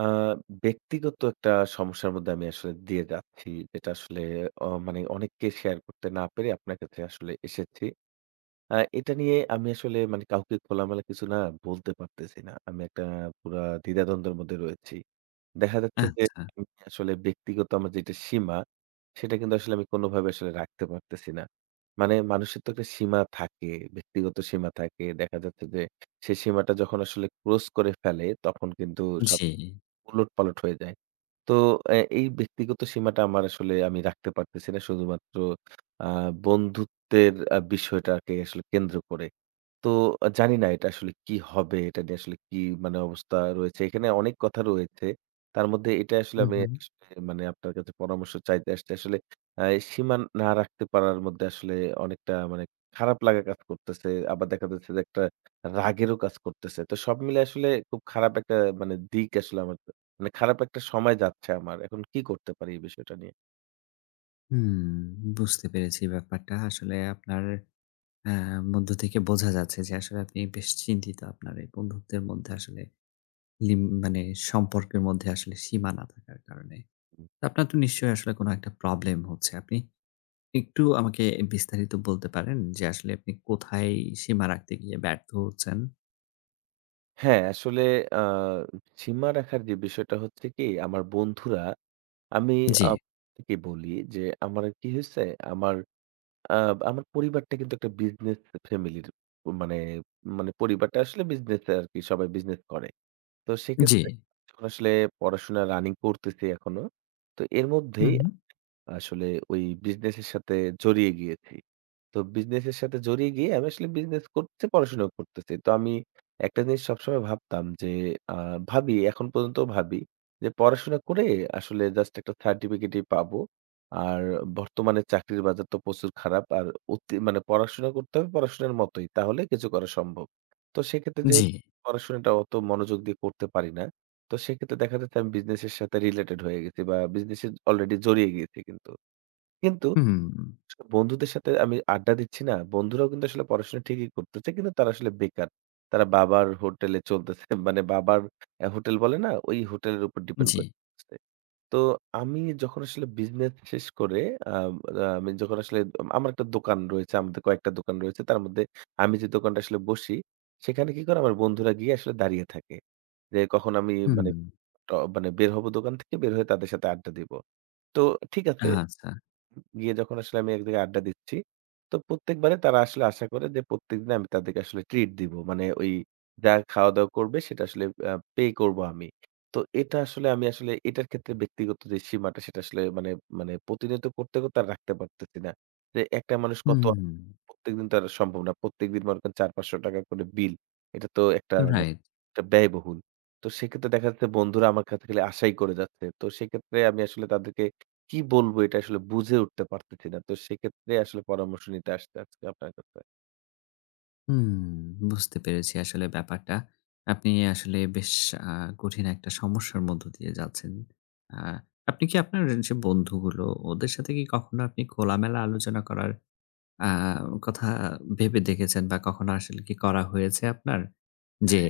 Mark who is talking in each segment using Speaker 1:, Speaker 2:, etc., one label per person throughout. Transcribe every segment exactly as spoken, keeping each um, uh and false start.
Speaker 1: আ ব্যক্তিগত একটা সমস্যার মধ্যে আমি আসলে দিয়ে যাচ্ছি। যেটা আসলে অ মানে অনেককে শেয়ার করতে না পেরে আপনার কাছে আসলে এসেছি। আ এটা নিয়ে আমি আসলে মানে কাউকে খোলামেলা কিছু না বলতে পারতেছি না। আমি একটা পুরা দ্বিধাদ্বন্দ্বের মধ্যে রয়েছি। দেখা যাচ্ছে যে
Speaker 2: আচ্ছা,
Speaker 1: আমি আসলে ব্যক্তিগত আমার যেটা সীমা, সেটা কিন্তু আসলে আমি কোনোভাবে আসলে রাখতে পারতেছি না। মানে মানুষের তো একটা সীমা থাকে, ব্যক্তিগত সীমা থাকে। দেখা যাচ্ছে যে সেই সীমাটা যখন আসলে ক্রস করে ফেলে তখন কিন্তু সব
Speaker 2: জি।
Speaker 1: উলটপালট হয়ে যায়। তো এ এই ব্যক্তিগত সীমাটা আমার আসলে আমি রাখতে পারতেছি না শুধুমাত্র আ বন্ধুত্বের আ বিষয়টাকে আসলে কেন্দ্র করে। তো আ জানি না এটা আসলে কি হবে? এটা নিয়ে আসলে কি মানে অবস্থা রয়েছে। এখানে অনেক কথা রয়েছে। তার মধ্যে এটা আসলে
Speaker 2: হু,
Speaker 1: আমি
Speaker 2: হু।
Speaker 1: আসলে মানে আপনার কাছে পরামর্শ চাইতে আসছি। আসলে আ সীমা না রাখতে পারার মধ্যে আসলে অনেকটা মানে খারাপ লাগা কাজ করতেছে। আবার দেখা যাচ্ছে যে একটা রাগেরও কাজ করতেছে। তো সব মিলে আসলে খুব খারাপ একটা মানে দিক আসলে আমার মানে খারাপ একটা সময় যাচ্ছে আমার। এখন কি করতে পারি এই বিষয়টা নিয়ে?
Speaker 2: হুম, বুঝতে পেরেছি ব্যাপারটা। আসলে আপনার অ্যা মধ্য থেকে বোঝা যাচ্ছে যে আসলে আপনি বেশ চিন্তিত। আপনার এই বন্ধুত্বের মধ্যে আসলে লিম মানে সম্পর্কের মধ্যে আসলে সীমা না থাকার কারণে। আপনার তো নিশ্চয়ই আসলে কোনো একটা প্রবলেম হচ্ছে। আপনি একটু আমাকে বিস্তারিত বলতে পারেন যে আসলে আপনি কোথায় সীমা রাখতে গিয়ে ব্যর্থ হচ্ছেন?
Speaker 1: হ্যাঁ, আসলে আ সীমা রাখার যে বিষয়টা হচ্ছে কি আমার বন্ধুরা আমি
Speaker 2: জি,
Speaker 1: আপনাকে বলি যে আমার কি হয়েছে, আমার আ আমার পরিবারটা কিন্তু একটা বিজনেস ফ্যামিলির মানে, মানে পরিবারটা আসলে বিজনেস এ আরকি সবাই বিজনেস করে। তো
Speaker 2: জি।
Speaker 1: সেক্ষেত্রে যখন আসলে পড়াশোনা রানিং করতেছি এখনো। তো এর
Speaker 2: হু,
Speaker 1: মধ্যেই
Speaker 2: হু।
Speaker 1: আসলে ওই বিজনেস এর সাথে জড়িয়ে গিয়েছি। তো বিজনেস এর সাথে জড়িয়ে গিয়ে আমি আসলে বিজনেস করতে পড়াশোনাও করতেছি। তো আমি একটা জিনিস সবসময় ভাবতাম যে আ ভাবি এখন পর্যন্ত ভাবি যে পড়াশোনা করে আসলে জাস্ট একটা সার্টিফিকেটই পাবো। আর বর্তমানে চাকরির বাজার তো প্রচুর খারাপ। আর অতি মানে পড়াশোনা করতে হবে পড়াশোনার মতোই। তাহলে কিছু করা সম্ভব। তো সেক্ষেত্রে
Speaker 2: জি।
Speaker 1: যেহেতু পড়াশোনাটা অত মনোযোগ দিয়ে করতে পারি না। তো সেক্ষেত্রে দেখা যাচ্ছে আমি বিজনেস এর সাথে রিলেটেড হয়ে গেছি বা বিজনেস এ অলরেডি জড়িয়ে গিয়েছি কিন্তু। কিন্তু
Speaker 2: হুম,
Speaker 1: আসলে বন্ধুদের সাথে আমি আড্ডা দিচ্ছি না, বন্ধুরাও কিন্তু আসলে পড়াশোনা ঠিকই করতেছে। কিন্তু তারা আসলে বেকার। তারা বাবার হোটেলে চলতেছে। মানে বাবার অ্যা হোটেল বলে না? ওই হোটেলের উপর ডিপেন্ড
Speaker 2: জি।
Speaker 1: করে চলতেছে। তো আমি যখন আসলে বিজনেস শেষ করে আম আ আমি যখন আসলে আমার একটা দোকান রয়েছে, আমাদের কয়েকটা দোকান রয়েছে। তার মধ্যে আমি যে দোকানটা আসলে বসি, সেখানে কি করে আমার বন্ধুরা গিয়ে আসলে দাঁড়িয়ে থাকে। যে কখন আমি
Speaker 2: হুম।
Speaker 1: মানে ট মানে বের হব দোকান থেকে, বের হয়ে তাদের সাথে আড্ডা দিব। তো ঠিক আছে
Speaker 2: আচ্ছা।
Speaker 1: গিয়ে যখন আসলে আমি এক জায়গায় আড্ডা দিচ্ছি, তো প্রত্যেকবারে তারা আসলে আশা করে যে প্রত্যেকদিন আমি তাদেরকে আসলে ট্রিট দিব। মানে ওই যা খাওয়া-দাওয়া করবে সেটা আসলে আ পে করব আমি। তো এটা আসলে আমি আসলে এটার ক্ষেত্রে ব্যক্তিগত যে সীমাটা সেটা আসলে মানে মানে প্রতিনিয়ত করতে, করতে আর রাখতে পারতেছি না। যে একটা মানুষ কত
Speaker 2: হুম,
Speaker 1: প্রত্যেকদিন তো আর সম্ভব না। প্রত্যেকদিন মনে করেন ৳চারশো-৳পাঁচশো করে বিল। এটা তো একটা মানে
Speaker 2: রাইট।
Speaker 1: একটা ব্যয়বহুল। তো সেক্ষেত্রে দেখা যাচ্ছে বন্ধুরা আমার কাছে খালি আশাই করে যাচ্ছে। তো সেক্ষেত্রে আমি আসলে তাদেরকে কি বলবো এটা আসলে বুঝে উঠতে পারতেছি না। তো সেক্ষেত্রে আসলে পরামর্শ নিতে আসছি আজকে আপনার কাছে।
Speaker 2: হুম, বুঝতে পেরেছি আসলে ব্যাপারটা। আপনি আসলে বেশ আ কঠিন একটা সমস্যার মধ্য দিয়ে যাচ্ছেন। আ আপনি কি আপনার যে বন্ধুগুলো, ওদের সাথে কি কখনো আপনি খোলামেলা আলোচনা করার আ কথা ভেবে দেখেছেন বা কখনো আসলে কি করা হয়েছে আপনার? যে,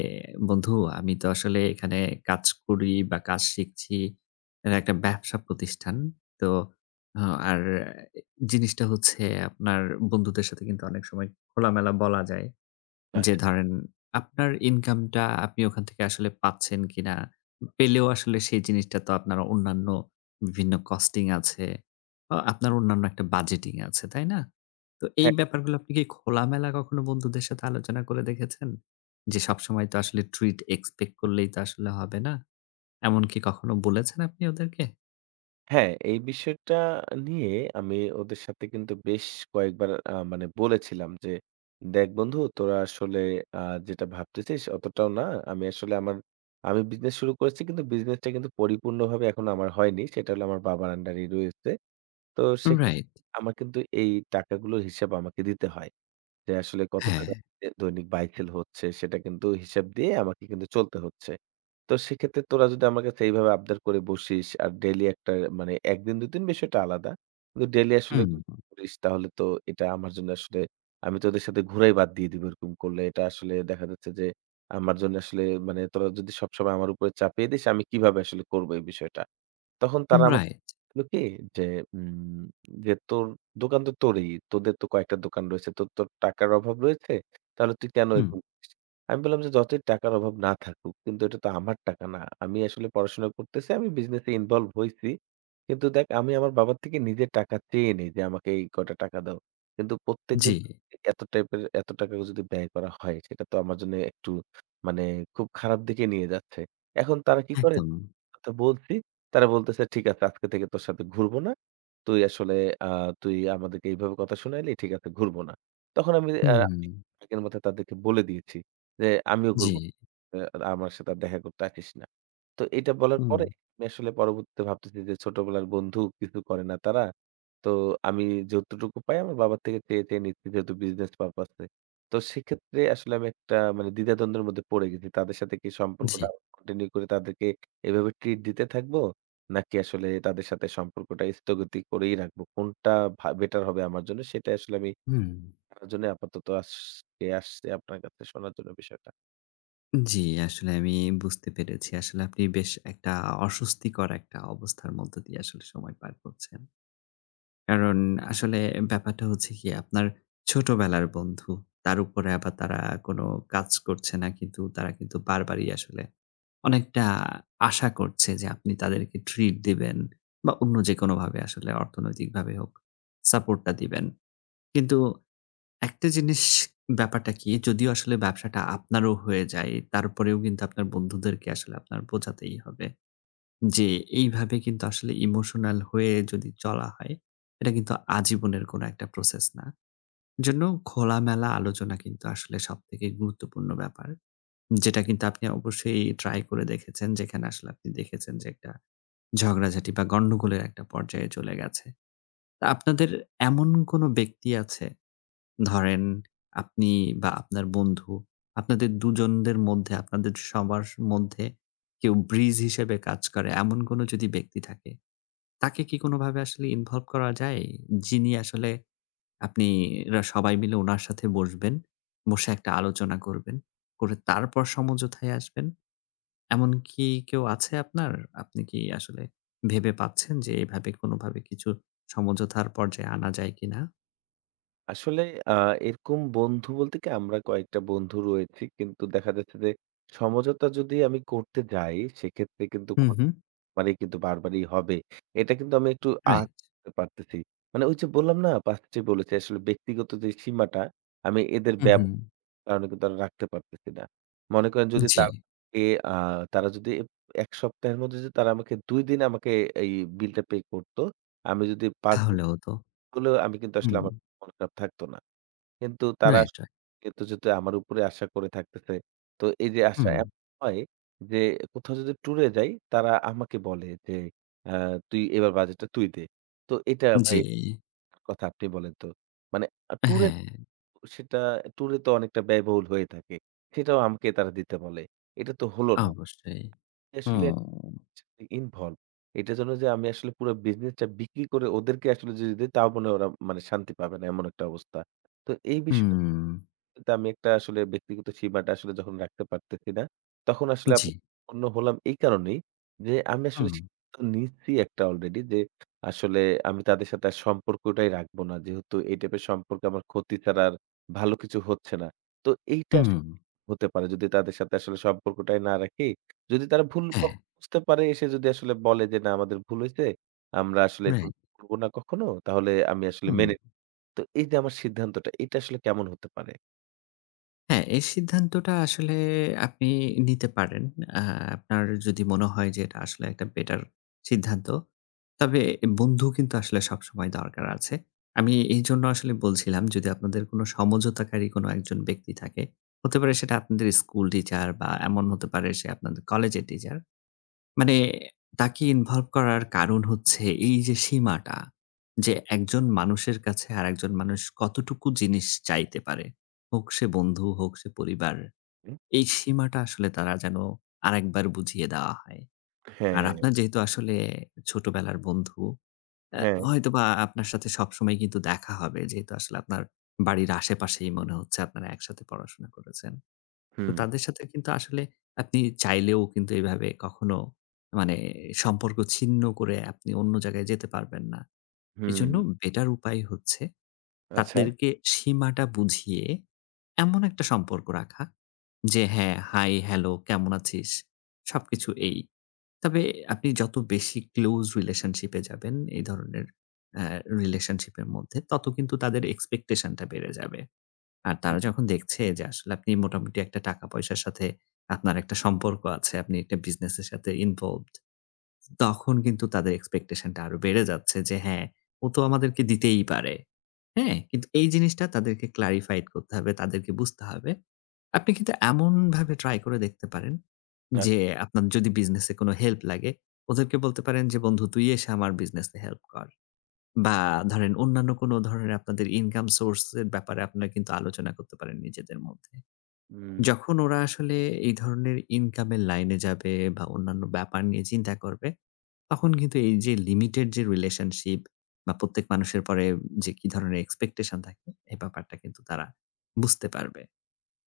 Speaker 2: "বন্ধু, আমি তো আসলে এখানে কাজ করি বা কাজ শিখছি। এটা একটা ব্যবসা প্রতিষ্ঠান। তো আ আর জিনিসটা হচ্ছে আপনার বন্ধুদের সাথে কিন্তু অনেক সময় খোলামেলা বলা যায়।" যে
Speaker 1: আচ্ছা।
Speaker 2: ধরেন আপনার ইনকামটা আপনি ওখান থেকে আসলে পাচ্ছেন কিনা? পেলেও আসলে সেই জিনিসটা তো আপনার অন্যান্য বিভিন্ন কস্টিং আছে। আ আপনার অন্যান্য একটা বাজেটিং আছে, তাই না? তো এই
Speaker 1: হ্যাঁ,
Speaker 2: ব্যাপারগুলো আপনি কি খোলামেলা কখনো বন্ধুদের সাথে আলোচনা করে দেখেছেন? যে সবসময় তো আসলে ট্রিট এক্সপেক্ট করলেই তো আসলে হবে না। এমন কি কখনো বলেছেন আপনি ওদেরকে?
Speaker 1: হ্যাঁ, এই বিষয়টা নিয়ে আমি ওদের সাথে কিন্তু বেশ কয়েকবার আ মানে বলেছিলাম যে, "দেখ বন্ধু তোরা আসলে আ যেটা ভাবতেছিস অতটাও না। আমি আসলে আমার আমি বিজনেস শুরু করেছি কিন্তু বিজনেসটা কিন্তু পরিপূর্ণভাবে এখনো আমার হয়নি। সেটা হলো আমার বাবার আন্ডারেই রয়েছে। তো সেক্ষেত্রে
Speaker 2: রাইট,
Speaker 1: আমার কিন্তু এই টাকাগুলোর হিসাব আমাকে দিতে হয়।" যে আসলে কত
Speaker 2: হ্যাঁ,
Speaker 1: টাকা এ দৈনিক বায় সেল হচ্ছে সেটা কিন্তু হিসাব দিয়ে আমাকে কিন্তু চলতে হচ্ছে। তো সেক্ষেত্রে তোরা যদি আমার কাছে এইভাবে আবদার করে বসিস আর ডেইলি একটা মানে এক দিন দুই দিন বিষয়টা আলাদা। কিন্তু ডেইলি আসলে
Speaker 2: হুম,
Speaker 1: করিস তাহলে তো এটা আমার জন্য আসলে আমি তোদের সাথে ঘুরাই বাদ দিয়ে দিব এরকম করলে। এটা আসলে দেখা যাচ্ছে যে আমার জন্য আসলে মানে তোরা যদি সবসময় আমার উপরে চাপিয়ে দিস আমি কিভাবে আসলে করব এই বিষয়টা। তখন তারা আমাকে
Speaker 2: রাইট,
Speaker 1: হলো কি যে উম যে তোর দোকান তো তোরই। তোদের তো কয়েকটা দোকান রয়েছে। তোর তো টাকার অভাব রয়েছে। তাহলে তুই কেন
Speaker 2: হুম,
Speaker 1: এরকম করছিস? আমি বললাম যে যতই টাকার অভাব না থাকুক কিন্তু এটা তো আমার টাকা না। আমি আসলে পড়াশোনা করতেছি। আমি বিজনেস এ ইনভলভ হইছি। কিন্তু দেখ আমি আমার বাবার থেকে নিজের টাকা চেয়ে নেই যে আমাকে এই কয়টা টাকা দাও। কিন্তু
Speaker 2: জি,
Speaker 1: প্রত্যেকদিন এত টাইপের এত টাকা যদি ব্যয় করা হয় সেটা তো আমার জন্য একটু মানে খুব খারাপ দিকে নিয়ে যাচ্ছে। এখন তারা কি করে
Speaker 2: একদম,
Speaker 1: কথা বলছি তারা বলতেছে, "ঠিক আছে আজকে থেকে তোর সাথে ঘুরবো না। তুই আসলে আ তুই আমাদেরকে এইভাবে কথা শুনাইলি, ঠিক আছে ঘুরবো না।" তখন আমি আ
Speaker 2: হুম,
Speaker 1: আগের মাথায় তাদেরকে বলে দিয়েছি যে, "আমিও
Speaker 2: জি,
Speaker 1: ঘুরবো না। অ্যা আমার সাথে আর দেখা করতে আসিস না। তো এটা বলার
Speaker 2: হুম,
Speaker 1: পরে আমি আসলে পরবর্তীতে ভাবতেছি যে ছোটবেলার বন্ধু কিছু করে না তারা। তো আমি যতটুকু পাই আমার বাবার থেকে চেয়ে, চেয়ে নিচ্ছি যেহেতু বিজনেস পারপাস এ। তো সেক্ষেত্রে আসলে আমি একটা মানে দ্বিধাদ্বন্দ্বের মধ্যে পড়ে গেছি। তাদের সাথে কি
Speaker 2: জি,
Speaker 1: সম্পর্কটা কন্টিনিউ করে তাদেরকে এভাবে ট্রিট দিতে থাকবো? নাকি আসলে তাদের সাথে সম্পর্কটা স্থগতি করেই রাখবো? কোনটা ভা বেটার হবে আমার জন্য সেটা আসলে আমি
Speaker 2: হুম।
Speaker 1: জানার জন্য আপাতত আজকে আসছি আপনার কাছে শোনার জন্য বিষয়টা।
Speaker 2: জি, আসলে আমি বুঝতে পেরেছি। আসলে আপনি বেশ একটা অস্বস্তিকর একটা অবস্থার মধ্য দিয়ে আসলে সময় পার করছেন। কারণ আসলে ব্যাপারটা হচ্ছে কি আপনার ছোটবেলার বন্ধু। তার উপরে আবার তারা কোনো কাজ করছে না কিন্তু তারা কিন্তু বারবারই আসলে অনেকটা আশা করছে যে আপনি তাদেরকে ট্রিট দিবেন বা অন্য যেকোনোভাবে আসলে অর্থনৈতিকভাবে হোক সাপোর্টটা দিবেন। কিন্তু একটা জিনিস ব্যাপারটা কি যদিও আসলে ব্যবসাটা আপনারও হয়ে যায়, তারপরেও কিন্তু আপনার বন্ধুদেরকে আসলে আপনার বোঝাতেই হবে। যে এইভাবে কিন্তু আসলে ইমোশনাল হয়ে যদি চলা হয়, এটা কিন্তু আজীবনের কোনো একটা প্রসেস না। জন্য খোলামেলা আলোচনা কিন্তু আসলে সবথেকে গুরুত্বপূর্ণ ব্যাপার। যেটা কিন্তু আপনি অবশ্যই ট্রাই করে দেখেছেন, যেখানে আসলে আপনি দেখেছেন যে একটা ঝগড়াঝাটি বা গন্ডগোলের একটা পর্যায়ে চলে গেছে। তা আপনাদের এমন কোনো ব্যক্তি আছে ধরেন আপনি বা আপনার বন্ধু, আপনাদের দুজনদের মধ্যে আপনাদের সবার মধ্যে কেউ ব্রিজ হিসেবে কাজ করে এমন কোনো যদি ব্যক্তি থাকে, তাকে কি কোনোভাবে আসলে ইনভলভ করা যায়? যিনি আসলে আপনি রা সবাই মিলে উনার সাথে বসবেন, বসে একটা আলোচনা করবেন, করে তারপর সমঝোতায় আসবেন। এমন কি কেউ আছে আপনার? আপনি কি আসলে ভেবে পাচ্ছেন যে এভাবে কোনোভাবে কিছু সমঝোতার পর্যায়ে আনা যায় কিনা?
Speaker 1: আসলে আ এরকম বন্ধু বলতে কি আমরা কয়েকটা বন্ধু রয়েছি। কিন্তু দেখা যাচ্ছে যে সমঝোতা যদি আমি করতে যাই সেক্ষেত্রে কিন্তু
Speaker 2: হুম,
Speaker 1: কোন
Speaker 2: হুম।
Speaker 1: ব্যাপারেই কিন্তু বারবারই হবে। এটা কিন্তু আমি একটু আঁচ
Speaker 2: রাইট।
Speaker 1: করতে পারতেছি। মানে ওই যে বললাম না ফার্স্ট এ বলেছি আসলে ব্যক্তিগত যে সীমাটা আমি এদের
Speaker 2: হুম, হুম।
Speaker 1: ব্যবহারের কারণে কিন্তু আর রাখতে পারতেছি না। মনে করেন যদি
Speaker 2: জি।
Speaker 1: তাকে আ তারা যদি এক সপ্তাহের মধ্যে যদি তারা আমাকে দুই দিন আমাকে এই বিলটা পে করত। আমি যদি পাঁচ দিন
Speaker 2: তাহলে হতো।
Speaker 1: হলেও আমি কিন্তু আসলে
Speaker 2: হুম,
Speaker 1: আমার মন খারাপ থাকতো না। কিন্তু তারা
Speaker 2: রাইট, রাইট।
Speaker 1: কিন্তু যদি আমার উপরে আশা করে থাকতেছে। তো এই যে আশা
Speaker 2: হুম,
Speaker 1: এমন হয় যে কোথাও যদি ট্যুরে যাই তারা আমাকে বলে যে, আ "তুই এবার বাজেটটা তুই দে।" তো এটা ভাই
Speaker 2: জি।
Speaker 1: কথা আপনি বলেন তো। মানে আ ট্যুরে
Speaker 2: হ্যাঁ,
Speaker 1: সেটা ট্যুরে তো অনেকটা ব্যয়বহুল হয়ে থাকে। সেটাও আমাকে তারা দিতে বলে। এটা তো হলো না।
Speaker 2: অবশ্যই।
Speaker 1: আসলে
Speaker 2: হুম,
Speaker 1: ইনভলভ। এটার জন্য যে আমি আসলে পুরো বিজনেসটা বিক্রি করে ওদেরকে আসলে যদি দেই তাও মনে হয় ওরা মানে শান্তি পাবে না এমন একটা অবস্থা। তো এই বিষয়
Speaker 2: হুম,
Speaker 1: কিন্তু আমি একটা আসলে ব্যক্তিগত সীমাটা আসলে যখন রাখতে পারতেছি না, তখন আসলে আপ
Speaker 2: জি।
Speaker 1: অন্য হলাম এই কারণেই যে আমি আসলে
Speaker 2: হুম,
Speaker 1: সিদ্ধান্ত নিচ্ছি একটা অলরেডি যে আসলে আমি তাদের সাথে আর সম্পর্কটাই রাখবো না। যেহেতু এই টাইপের সম্পর্কে আমার ক্ষতি ছাড়া আর ভালো কিছু হচ্ছে না। তো এইটা
Speaker 2: হুম,
Speaker 1: আসলে হতে পারে যদি তাদের সাথে আসলে সম্পর্কটাই না রাখি। যদি তারা ভুল
Speaker 2: হ্যাঁ,
Speaker 1: কখনো বুঝতে পারে এসে যদি আসলে বলে যে না আমাদের ভুল হইছে, আমরা আসলে এরকম
Speaker 2: রাইট।
Speaker 1: করব না কখনো তাহলে আমি আসলে
Speaker 2: হুম।
Speaker 1: মেনে তো এই যে আমার সিদ্ধান্তটা এটা আসলে কেমন হতে পারে?
Speaker 2: হ্যাঁ, এই সিদ্ধান্তটা আসলে আপনি নিতে পারেন। আ আপনার যদি মনে হয় যে এটা আসলে একটা বেটার সিদ্ধান্ত। তবে বন্ধু কিন্তু আসলে সবসময় দরকার আছে। আমি এইজন্য আসলে বলছিলাম যদি আপনাদের কোনো সমঝোতাকারী কোনো একজন ব্যক্তি থাকে, হতে পারে সেটা আপনাদের স্কুল টিচার বা এমন হতে পারে সে আপনাদের কলেজের টিচার। মানে তাকে ইনভলভ করার কারণ হচ্ছে এই যে সীমাটা, যে একজন মানুষের কাছে আরেকজন মানুষ কতটুকু জিনিস চাইতে পারে। হোক সে বন্ধু, হোক সে পরিবার। এই সীমাটা আসলে তারা যেন আরেকবার বুঝিয়ে দেওয়া হয়। আর
Speaker 1: হ্যাঁ,
Speaker 2: আপনার যেহেতু আসলে ছোটবেলার বন্ধু, অ্যা
Speaker 1: হ্যাঁ।
Speaker 2: হয়তোবা আপনার সাথে সবসময় কিন্তু দেখা হবে। যেহেতু আসলে আপনার বাড়ির আশেপাশেই মনে হচ্ছে আপনারা একসাথে পড়াশোনা করেছেন। তো
Speaker 1: হুম,
Speaker 2: তাদের সাথে কিন্তু আসলে আপনি চাইলেও কিন্তু এভাবে কখনো মানে সম্পর্ক ছিন্ন করে আপনি অন্য জায়গায় যেতে পারবেন না।
Speaker 1: হুম।
Speaker 2: এজন্য বেটার উপায় হচ্ছে
Speaker 1: আচ্ছা।
Speaker 2: তাদেরকে সীমাটা বুঝিয়ে এমন একটা সম্পর্ক রাখা যে হ্যাঁ, হাই, হ্যালো, কেমন আছিস? সবকিছু এই। তবে আপনি যত বেশি ক্লোজ রিলেশনশিপ এ যাবেন এই ধরনের অ্যা রিলেশনশিপ এর মধ্যে তত কিন্তু তাদের এক্সপেকটেশন টা বেড়ে যাবে। আর
Speaker 1: হুম,
Speaker 2: তারা যখন দেখছে যে আসলে আপনি মোটামুটি একটা টাকা পয়সার সাথে আপনার একটা সম্পর্ক আছে, আপনি একটা বিজনেসের সাথে ইনভলভড, তখন কিন্তু তাদের এক্সপেকটেশনটা আরো বেড়ে যাচ্ছে যে হ্যাঁ, ও তো আমাদেরকে দিতেই পারে। হ্যাঁ? কিন্তু এই জিনিসটা তাদেরকে ক্লারিফাইড করতে হবে, তাদেরকে বুঝতে হবে। আপনি কিন্তু এমনভাবে ট্রাই করে দেখতে পারেন
Speaker 1: আচ্ছা।
Speaker 2: যে আপনার যদি বিজনেসে কোনো হেল্প লাগে, ওদেরকে বলতে পারেন যে, "বন্ধু তুই এসে আমার বিজনেসে হেল্প কর।" বা ধরেন অন্যান্য কোনো ধরনের আপনাদের ইনকাম সোর্স এর ব্যাপারে আপনারা কিন্তু আলোচনা করতে পারেন নিজেদের মধ্যে।
Speaker 1: হুম,
Speaker 2: যখন ওরা আসলে এই ধরনের ইনকামের লাইনে যাবে বা অন্যান্য ব্যাপার নিয়ে চিন্তা করবে, তখন কিন্তু এই যে লিমিটেড যে রিলেশনশিপ বা প্রত্যেক মানুষের পরে যে কি ধরনের এক্সপেকটেশন থাকে, এই ব্যাপারটা কিন্তু তারা বুঝতে পারবে।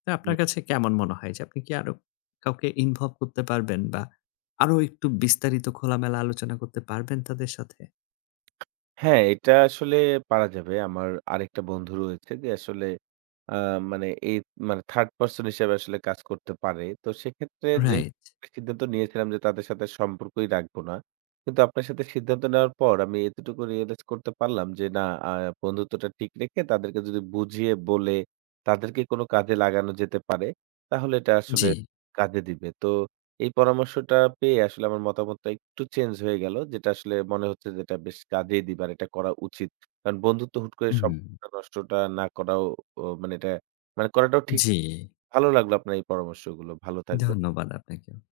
Speaker 2: তো
Speaker 1: হুম।
Speaker 2: আপনার কাছে কেমন মনে হয় যে আপনি কি আরো কাউকে ইনভলভ করতে পারবেন বা আরো একটু বিস্তারিত খোলামেলা আলোচনা করতে পারবেন তাদের সাথে?
Speaker 1: হ্যাঁ, এটা আসলে পারা যাবে। আমার আরেকটা বন্ধু রয়েছে যে আসলে আ মানে এই মানে থার্ড পারসন হিসেবে আসলে কাজ করতে পারে। তো সেক্ষেত্রে যেহেতু
Speaker 2: রাইট,
Speaker 1: সিদ্ধান্ত নিয়েছিলাম যে তাদের সাথে সম্পর্কই রাখবো না। কিন্তু আপনার সাথে সিদ্ধান্ত নেওয়ার পর আমি এতটুকু রিয়ালাইজ করতে পারলাম যে না আ বন্ধুত্বটা ঠিক রেখে তাদেরকে যদি বুঝিয়ে বলে তাদেরকে কোনো কাজে লাগানো যেতে পারে তাহলে এটা আসলে
Speaker 2: জি।
Speaker 1: কাজে দিবে। তো এই পরামর্শটা পেয়ে আসলে আমার মতামতটা একটু চেঞ্জ হয়ে গেল। যেটা আসলে মনে হচ্ছে যে এটা বেশ কাজেই দিবে আর এটা করা উচিত। কারণ বন্ধুত্ব হুট করে
Speaker 2: হুম।
Speaker 1: সম্পর্কটা নষ্টটা না করাও ও মানে এটা মানে করাটাও ঠিক
Speaker 2: জি,
Speaker 1: ভালো লাগলো আপনার এই পরামর্শগুলো। ভালো থাকবেন।
Speaker 2: ধন্যবাদ আপনাকেও।